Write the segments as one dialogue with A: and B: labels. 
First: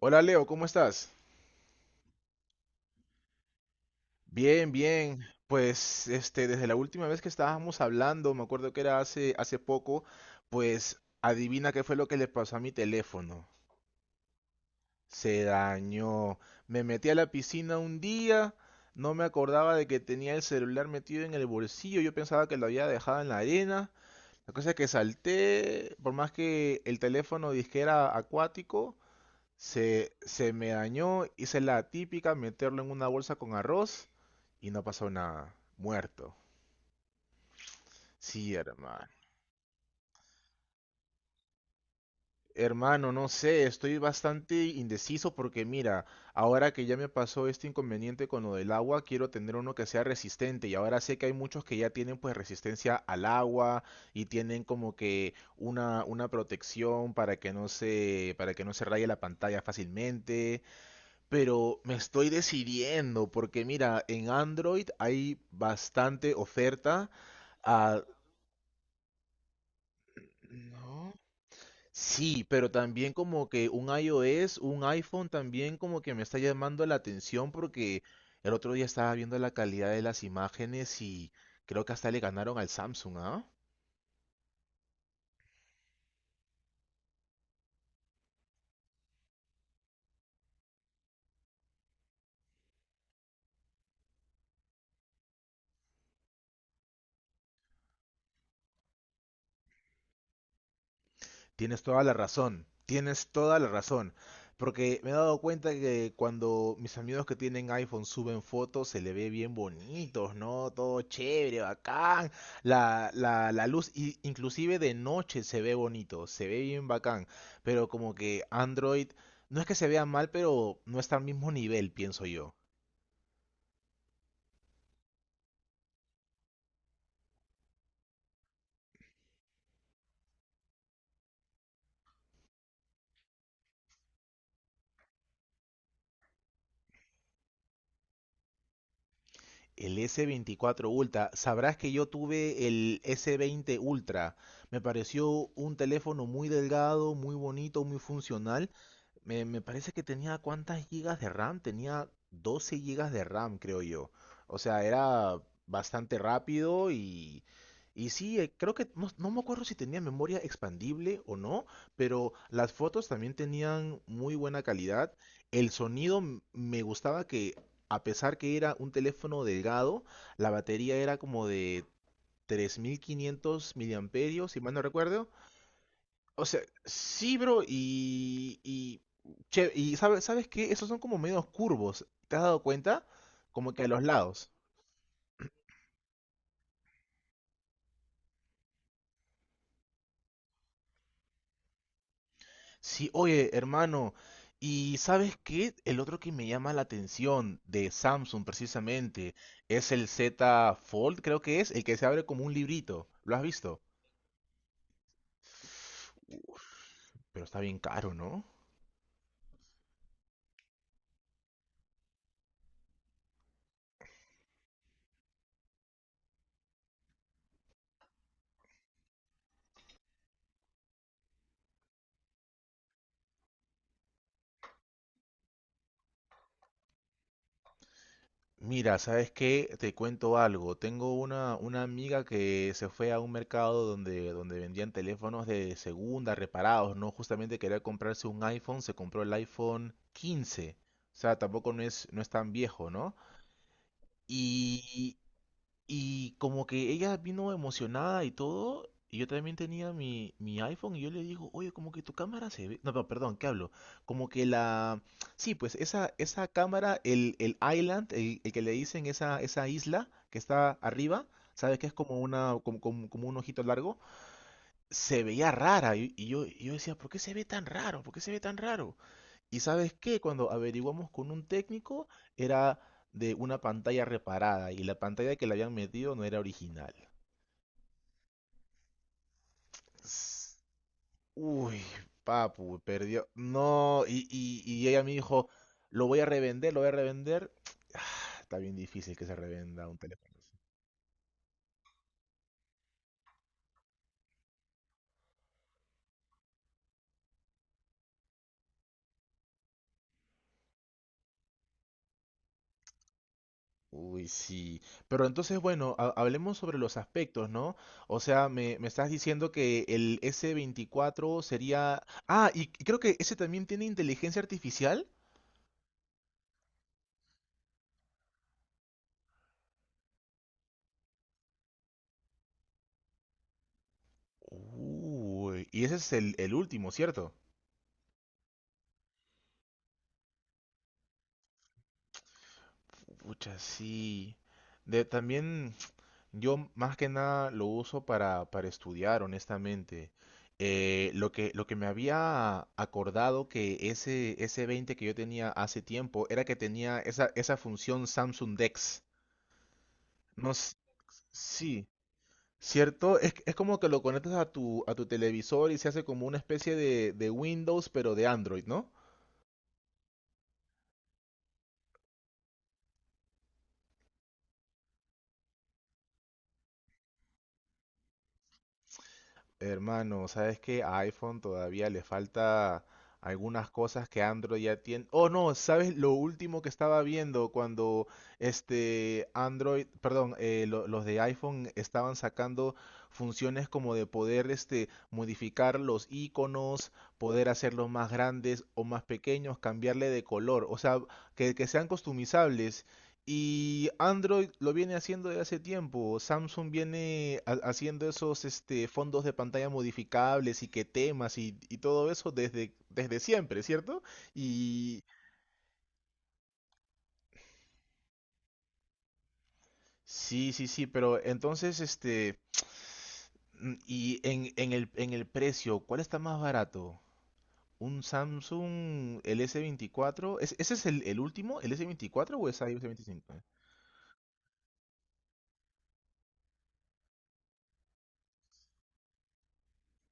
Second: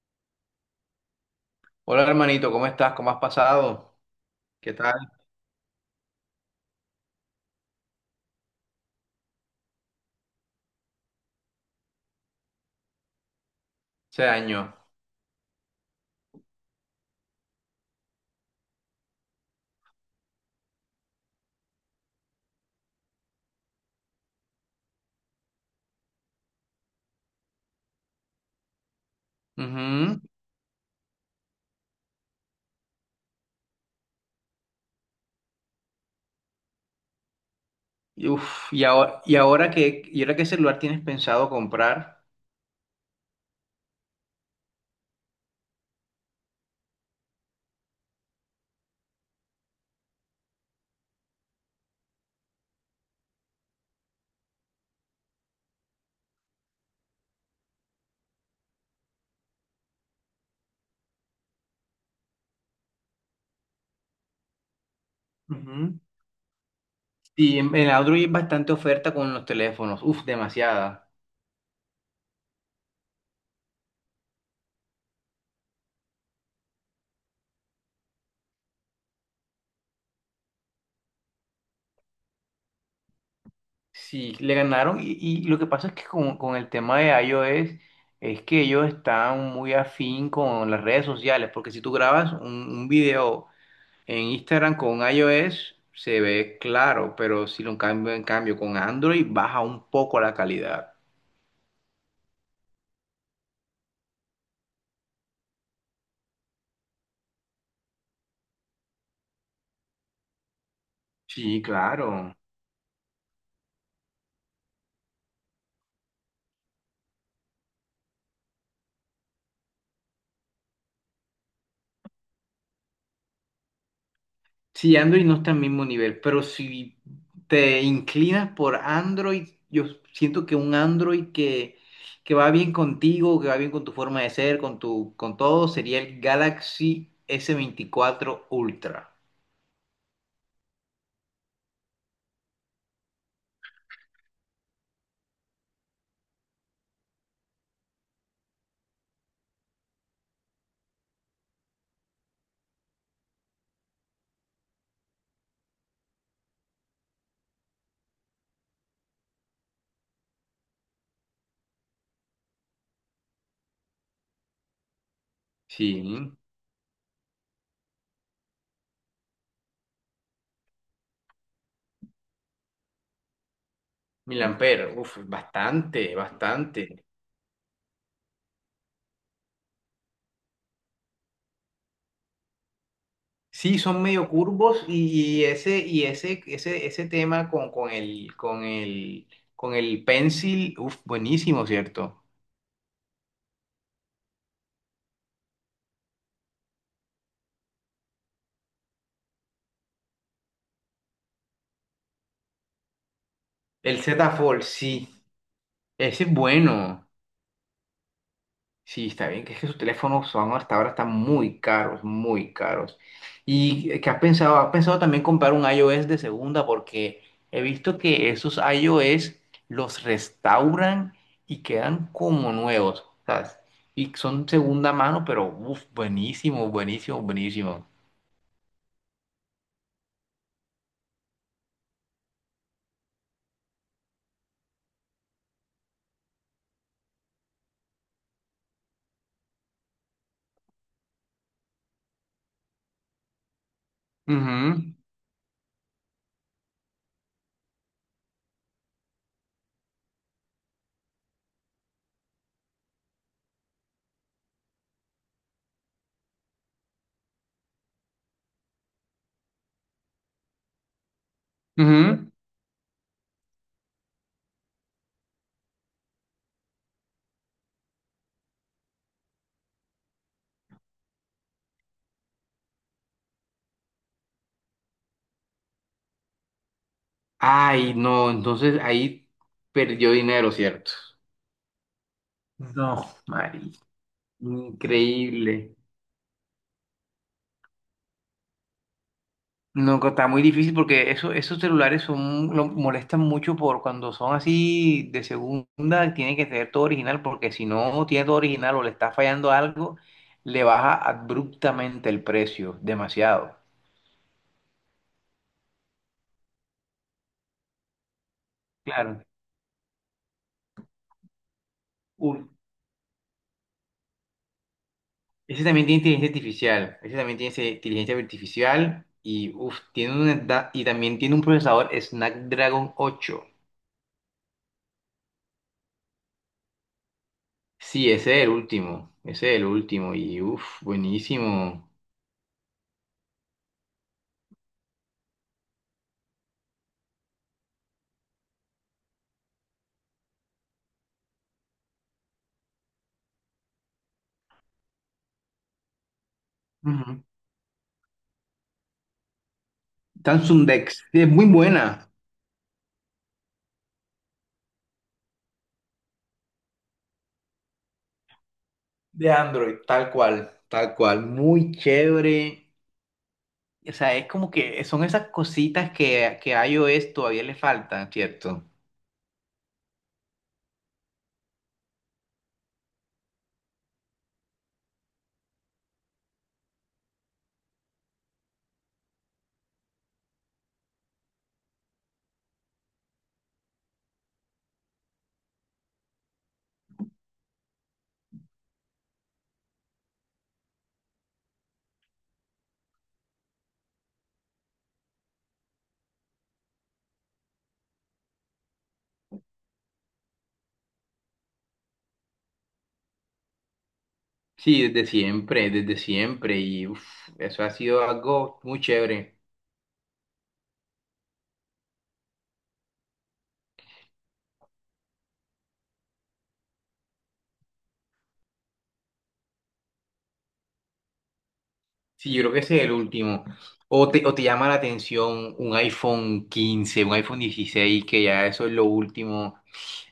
A: Hola Leo, ¿cómo estás?
B: Hola hermanito, ¿cómo estás? ¿Cómo has pasado?
A: Bien,
B: ¿Qué tal
A: bien. Pues desde la última vez que estábamos hablando, me acuerdo que era hace poco, pues adivina qué fue lo que le pasó a mi teléfono.
B: ese año?
A: Se dañó. Me metí a la piscina un día, no me acordaba de que tenía el celular metido en el bolsillo, yo pensaba que lo había dejado en la arena. La cosa es que salté, por más que el teléfono disque era acuático. Se,
B: Ujú.
A: se me dañó, hice la típica, meterlo en una bolsa con arroz y no pasó nada. Muerto. Sí,
B: Y
A: hermano.
B: ahora, ¿y ahora qué celular tienes pensado comprar?
A: Hermano, no sé, estoy bastante indeciso porque mira, ahora que ya me pasó este inconveniente con lo del agua, quiero tener uno que sea resistente y ahora sé que hay muchos que ya tienen pues resistencia al agua y tienen como que una protección para que no se raye la pantalla fácilmente. Pero me estoy decidiendo porque mira, en Android hay
B: Ujú.
A: bastante oferta.
B: Sí, en
A: Ah,
B: Android hay bastante oferta con los teléfonos, uf, demasiada.
A: ¿no? Sí, pero también como que un iOS, un iPhone también como que me está llamando la atención porque el otro día estaba viendo la calidad de las imágenes y creo que hasta le ganaron al Samsung, ¿ah?
B: Sí, le ganaron y lo que pasa es que con el tema de iOS es que ellos están muy afín con las redes sociales, porque si tú grabas un video en Instagram con iOS se ve claro, pero si lo cambio en cambio con Android baja un poco la calidad.
A: Tienes toda la razón, tienes toda la razón. Porque me he dado cuenta que cuando mis amigos que tienen iPhone suben fotos, se le ve bien bonitos, ¿no? Todo chévere,
B: Sí,
A: bacán.
B: claro.
A: La luz, inclusive de noche se ve bonito, se ve bien bacán. Pero como que Android, no es que se vea mal, pero no está al mismo nivel, pienso yo.
B: Sí, Android no está al mismo nivel, pero si te inclinas por Android, yo siento que un Android que va bien contigo, que va bien con tu forma de ser, con tu, con todo, sería el Galaxy S24 Ultra.
A: El S24 Ultra, sabrás que yo tuve el S20 Ultra. Me pareció un teléfono muy delgado, muy bonito, muy funcional. Me parece que tenía cuántas gigas de RAM, tenía 12 gigas de RAM, creo yo. O sea, era bastante rápido y, y sí, creo que no, no me acuerdo si tenía memoria expandible o no, pero las fotos también tenían muy buena calidad. El
B: Sí,
A: sonido me gustaba que, a pesar que era un teléfono delgado, la batería era como de 3500
B: mil
A: miliamperios, si mal no
B: amperes, uf,
A: recuerdo.
B: bastante,
A: O sea,
B: bastante.
A: sí, bro, y, ¿sabes qué? Esos son como medios curvos, ¿te has dado cuenta? Como
B: Sí,
A: que a los
B: son medio
A: lados.
B: curvos y ese, y ese tema con, con el pencil, uf, buenísimo, ¿cierto?
A: Sí, oye, hermano, y ¿sabes qué? El otro que me llama la atención de Samsung precisamente es el Z Fold, creo que es, el que se abre como un librito. ¿Lo has visto?
B: El Z Fold, sí, ese es bueno.
A: Pero está bien caro, ¿no?
B: Sí, está bien, que es que sus teléfonos son hasta ahora están muy caros, muy caros. ¿Y qué has pensado? ¿Has pensado también comprar un iOS de segunda? Porque he visto que esos iOS los restauran y quedan como nuevos, ¿sabes? Y son segunda mano, pero uf, buenísimo, buenísimo, buenísimo.
A: Mira, ¿sabes qué? Te cuento algo. Tengo una amiga que se fue a un mercado donde vendían teléfonos de segunda, reparados, ¿no? Justamente quería comprarse un iPhone, se compró el iPhone 15. O sea, tampoco no es tan viejo, ¿no?
B: Ujú,
A: Y y como que ella vino emocionada y todo, y yo también tenía mi iPhone y yo le digo, oye, como que tu cámara se ve... No, no, perdón, ¿qué hablo? Como que la... Sí, pues esa cámara, el island, el que le dicen esa isla que está arriba, ¿sabes? Que es como
B: ujú.
A: como un ojito largo, se veía rara. Y yo decía, ¿por qué se ve tan raro? ¿Por qué se ve tan raro? Y sabes qué, cuando averiguamos con un técnico, era de una pantalla reparada y la pantalla que le habían metido no era original.
B: Ay, no, entonces ahí perdió dinero,
A: S-
B: ¿cierto?
A: Uy, papu,
B: No,
A: perdió.
B: Mari,
A: No, y ella me dijo,
B: increíble.
A: lo voy a revender, lo voy a revender. Ah, está bien difícil que se revenda un
B: No, que está
A: teléfono
B: muy
A: así.
B: difícil porque eso, esos celulares son, lo molestan mucho por cuando son así de segunda, tiene que tener todo original porque si no tiene todo original o le está fallando algo, le baja abruptamente el precio, demasiado.
A: Uy, sí. Pero entonces, bueno, hablemos sobre los aspectos, ¿no? O sea, me estás
B: Claro.
A: diciendo que el S24 sería...
B: Uf,
A: Ah, y creo que ese también tiene inteligencia artificial.
B: ese también tiene inteligencia artificial, ese también tiene inteligencia artificial y uf, tiene y también tiene un procesador Snapdragon 8.
A: Uy, y ese es el último, ¿cierto?
B: Sí, ese es el último, ese es el último y uff, buenísimo.
A: Pucha, sí. También yo más que nada lo uso para estudiar, honestamente. Lo que me había acordado que ese 20 que yo tenía hace tiempo era que tenía esa función Samsung Dex. No,
B: Samsung Dex, sí, es muy
A: sí,
B: buena.
A: ¿cierto? Es como que lo conectas a tu televisor y se hace como una especie de Windows, pero de Android, ¿no?
B: De Android, tal cual. Tal cual, muy chévere. O sea, es como que son esas cositas que a iOS todavía le faltan, ¿cierto?
A: Hermano, ¿sabes qué? A iPhone todavía le falta algunas cosas que Android ya tiene. Oh, no, ¿sabes lo último que estaba viendo cuando este Android, perdón, los de iPhone estaban sacando funciones como de poder modificar los iconos, poder hacerlos más grandes o más pequeños, cambiarle de color, o sea, que sean customizables y Android lo viene haciendo desde hace tiempo. Samsung viene haciendo esos fondos de pantalla modificables y que temas y todo eso desde siempre, ¿cierto?
B: Sí,
A: Y
B: desde siempre, desde siempre. Y uf, eso ha sido algo muy chévere.
A: sí, sí, sí, pero entonces, y en el precio, ¿cuál está más barato? ¿Un Samsung el S24? ¿Ese es el último? ¿El
B: Sí,
A: S24
B: yo
A: o
B: creo
A: es
B: que ese
A: iOS
B: es el
A: 25?
B: último. O te llama la atención un iPhone 15, un iPhone 16 que ya eso es lo último.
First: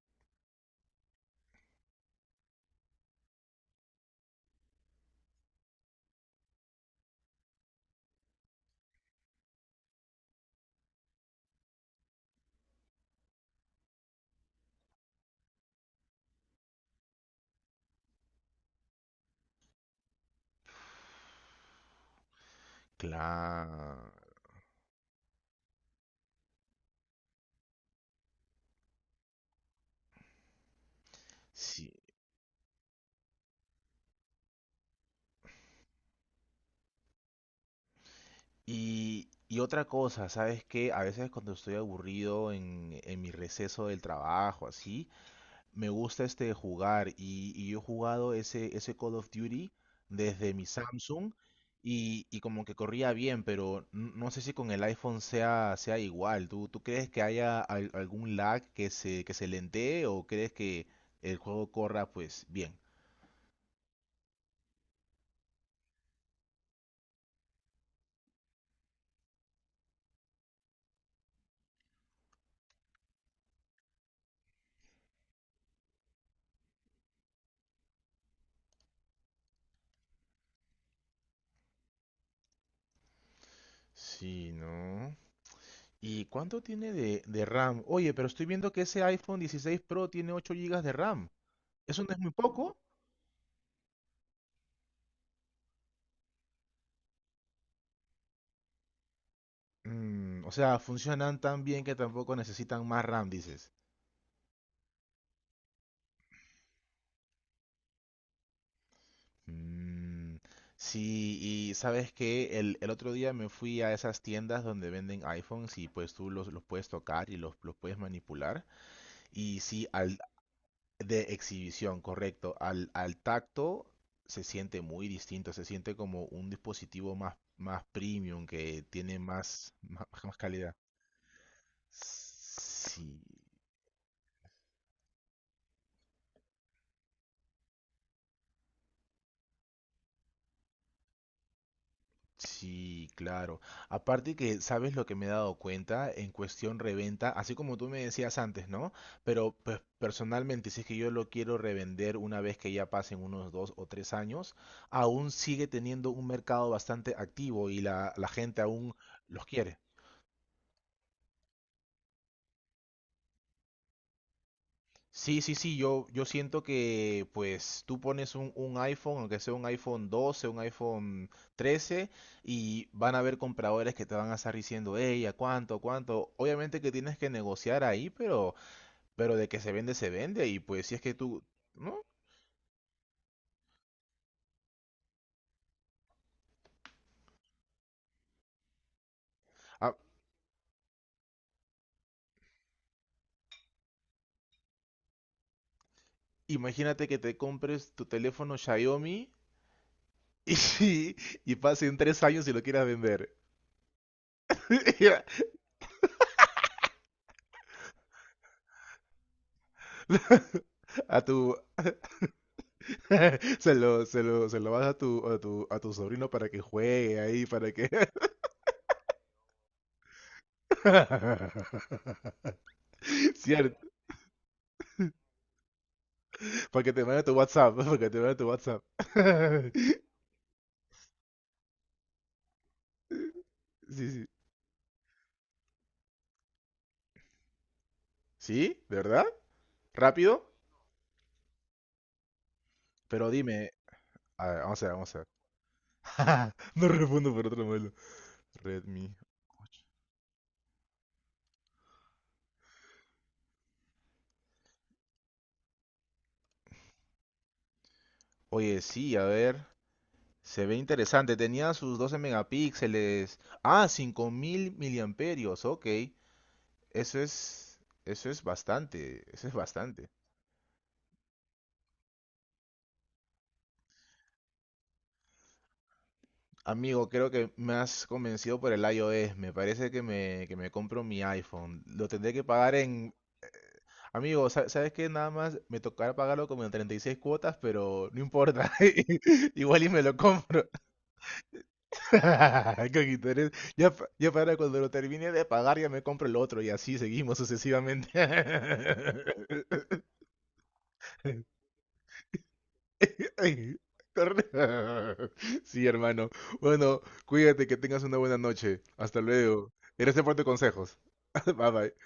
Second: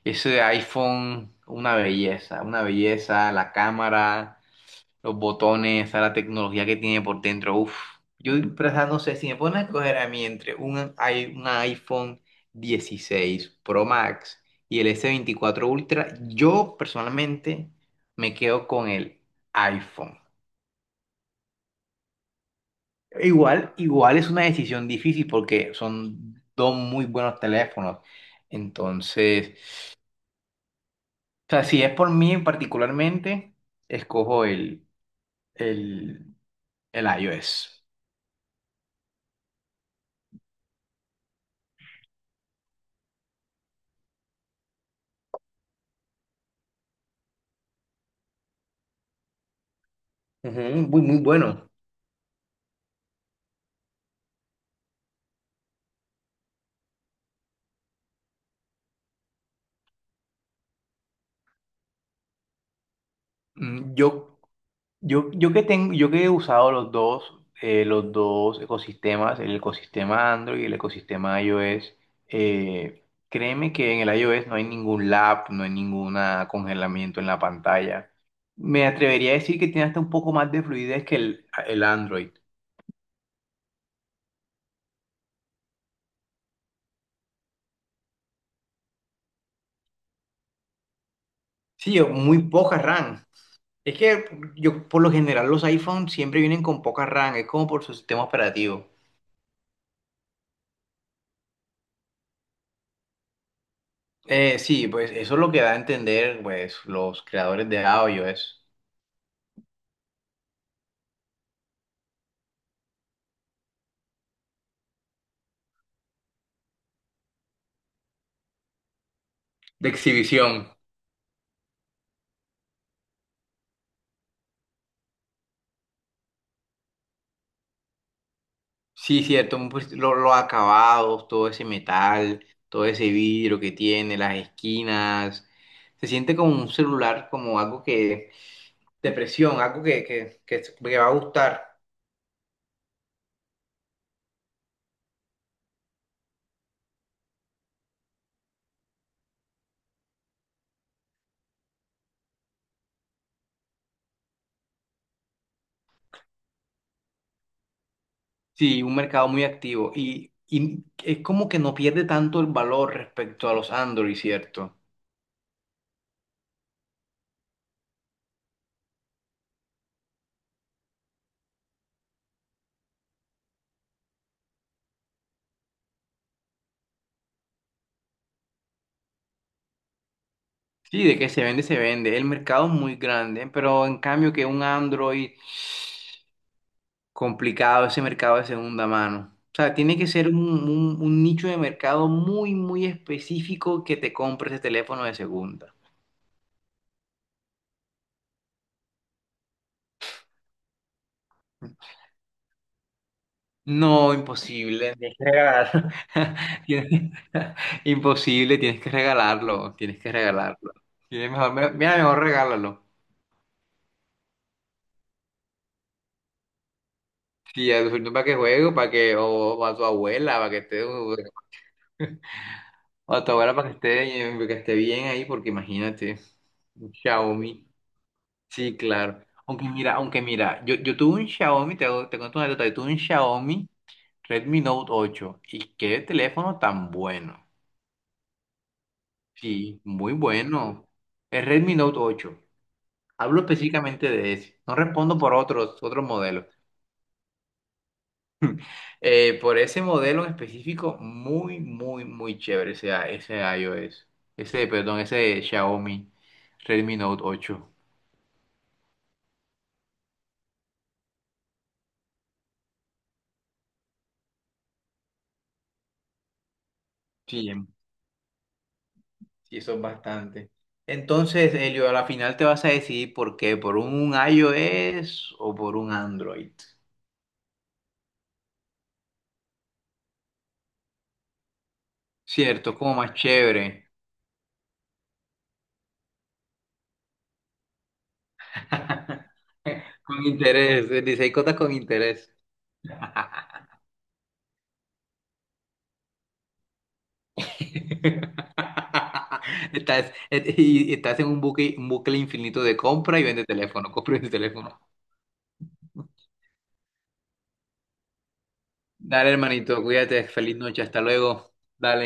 B: Ese iPhone, una belleza, la cámara. Los botones, a la tecnología que tiene por dentro. Uf, yo en verdad no sé si me ponen a escoger a mí entre un iPhone 16 Pro Max y el S24 Ultra, yo personalmente me quedo con el iPhone. Igual,
A: Claro.
B: igual es una decisión difícil porque son dos muy buenos teléfonos. Entonces, o sea, si
A: Sí.
B: es por mí particularmente, escojo el, el iOS.
A: Y otra cosa, ¿sabes qué? A veces cuando estoy aburrido en mi receso del trabajo, así, me gusta jugar y yo he jugado ese Call of Duty desde
B: Ujú,
A: mi
B: muy, muy
A: Samsung
B: bueno.
A: y como que corría bien, pero no sé si con el iPhone sea igual. ¿Tú crees que haya algún lag que se lentee o crees que el juego corra pues bien?
B: Mm, yo que tengo, yo que he usado los dos ecosistemas, el ecosistema Android y el ecosistema iOS, créeme que en el iOS no hay ningún lag, no hay ningún congelamiento en la pantalla. Me atrevería a decir que tiene hasta un poco más de fluidez que el Android.
A: Sí, ¿no? ¿Y cuánto tiene de RAM? Oye, pero estoy viendo que ese iPhone 16 Pro tiene 8 gigas de RAM.
B: Sí,
A: ¿Eso no
B: o
A: es muy
B: muy
A: poco?
B: poca RAM. Es que yo, por lo general, los iPhones siempre vienen con poca RAM, es como por su sistema operativo.
A: O sea, funcionan tan bien que tampoco necesitan más RAM, dices.
B: Sí, pues eso es lo que da a entender pues, los creadores de audio, es
A: Mm, sí, y sabes que el otro día me fui a esas tiendas donde venden iPhones y pues tú los puedes tocar y los puedes manipular. Y sí,
B: de exhibición.
A: de exhibición, correcto. Al tacto se siente muy distinto, se siente como un dispositivo más, más premium que tiene
B: Sí, cierto, un
A: más,
B: pues,
A: más,
B: los
A: más calidad.
B: acabados, todo ese metal, todo
A: Sí,
B: ese vidrio que tiene, las esquinas. Se siente como un celular, como algo que, de presión, algo que va a gustar.
A: sí, claro. Aparte que, ¿sabes lo que me he dado cuenta? En cuestión reventa, así como tú me decías antes, ¿no? Pero pues personalmente, si es que yo lo quiero revender una vez que ya pasen unos 2 o 3 años, aún sigue teniendo un mercado bastante activo y la gente
B: Sí,
A: aún
B: un mercado muy
A: los quiere.
B: activo. Y es como que no pierde tanto el valor respecto a los Android, ¿cierto?
A: Sí, sí, sí, yo siento que pues tú pones un iPhone, aunque sea un iPhone 12, un iPhone 13, y van a haber compradores que te van a estar diciendo, hey, ¿a cuánto, a cuánto? Obviamente que tienes que negociar ahí, pero de que se vende, y pues si es
B: Sí,
A: que
B: de que se
A: tú,
B: vende, se
A: ¿no?
B: vende. El mercado es muy grande, pero en cambio que un Android. Complicado ese mercado de segunda mano. O sea,
A: Ah,
B: tiene que ser un nicho de mercado muy, muy específico que te compre ese teléfono de segunda.
A: imagínate que te compres tu teléfono Xiaomi y, y pasen 3 años y lo quieras vender.
B: No, imposible, tienes que regalarlo. Tienes- Imposible, tienes que regalarlo, tienes que regalarlo.
A: A
B: Tienes mejor,
A: tu,
B: mira, mejor regálalo.
A: Se lo vas a tu sobrino para que juegue ahí, para
B: Sí, a
A: que...
B: tu sobrino para que juegue, para que, o a tu abuela, para que esté, o a tu abuela para
A: Cierto,
B: que esté bien ahí, porque imagínate,
A: para que
B: un
A: te mande tu
B: Xiaomi.
A: WhatsApp, para que te mande tu
B: Sí,
A: WhatsApp.
B: claro. Aunque mira, yo tuve un Xiaomi, te cuento una anécdota, yo tuve un Xiaomi
A: Sí, sí.
B: Redmi Note 8 y qué teléfono tan bueno.
A: ¿Sí? ¿De verdad?
B: Sí, muy
A: ¿Rápido?
B: bueno. El Redmi Note 8.
A: Pero
B: Hablo
A: dime...
B: específicamente de
A: A ver,
B: ese. No
A: vamos a ver, vamos
B: respondo
A: a ver.
B: por otros, otros modelos.
A: No respondo por otro modelo. Redmi
B: Por
A: 8.
B: ese modelo en específico, muy, muy, muy chévere ese, ese iOS. Ese, perdón, ese Xiaomi Redmi Note 8.
A: Oye, sí, a ver. Se ve interesante. Tenía sus 12 megapíxeles. Ah, 5000 miliamperios. Ok. Eso
B: Sí,
A: es, eso es bastante, eso es
B: sí, eso es
A: bastante.
B: bastante. Entonces, Elio, a la final te vas a decidir por qué, por un iOS o por un Android.
A: Amigo, creo que me has convencido por el iOS. Me parece que que me compro mi iPhone. Lo tendré que pagar
B: Cierto, como más
A: en...
B: chévere.
A: Amigo, ¿sabes qué? Nada más me tocará pagarlo como en 36 cuotas, pero no importa. Igual y me lo
B: Con
A: compro.
B: interés, dice, hay cosas con interés.
A: Coquito, eres- Ya, ya para cuando lo termine de pagar, ya me compro el otro y así seguimos sucesivamente.
B: Estás, y estás en un bucle infinito de compra y vende
A: Ay,
B: teléfono, compra y vende teléfono.
A: torneo. Sí, hermano. Bueno, cuídate, que tengas una buena noche. Hasta
B: Dale,
A: luego.
B: hermanito,
A: Gracias
B: cuídate,
A: por tus
B: feliz noche,
A: consejos.
B: hasta luego.
A: Bye bye.
B: Dale.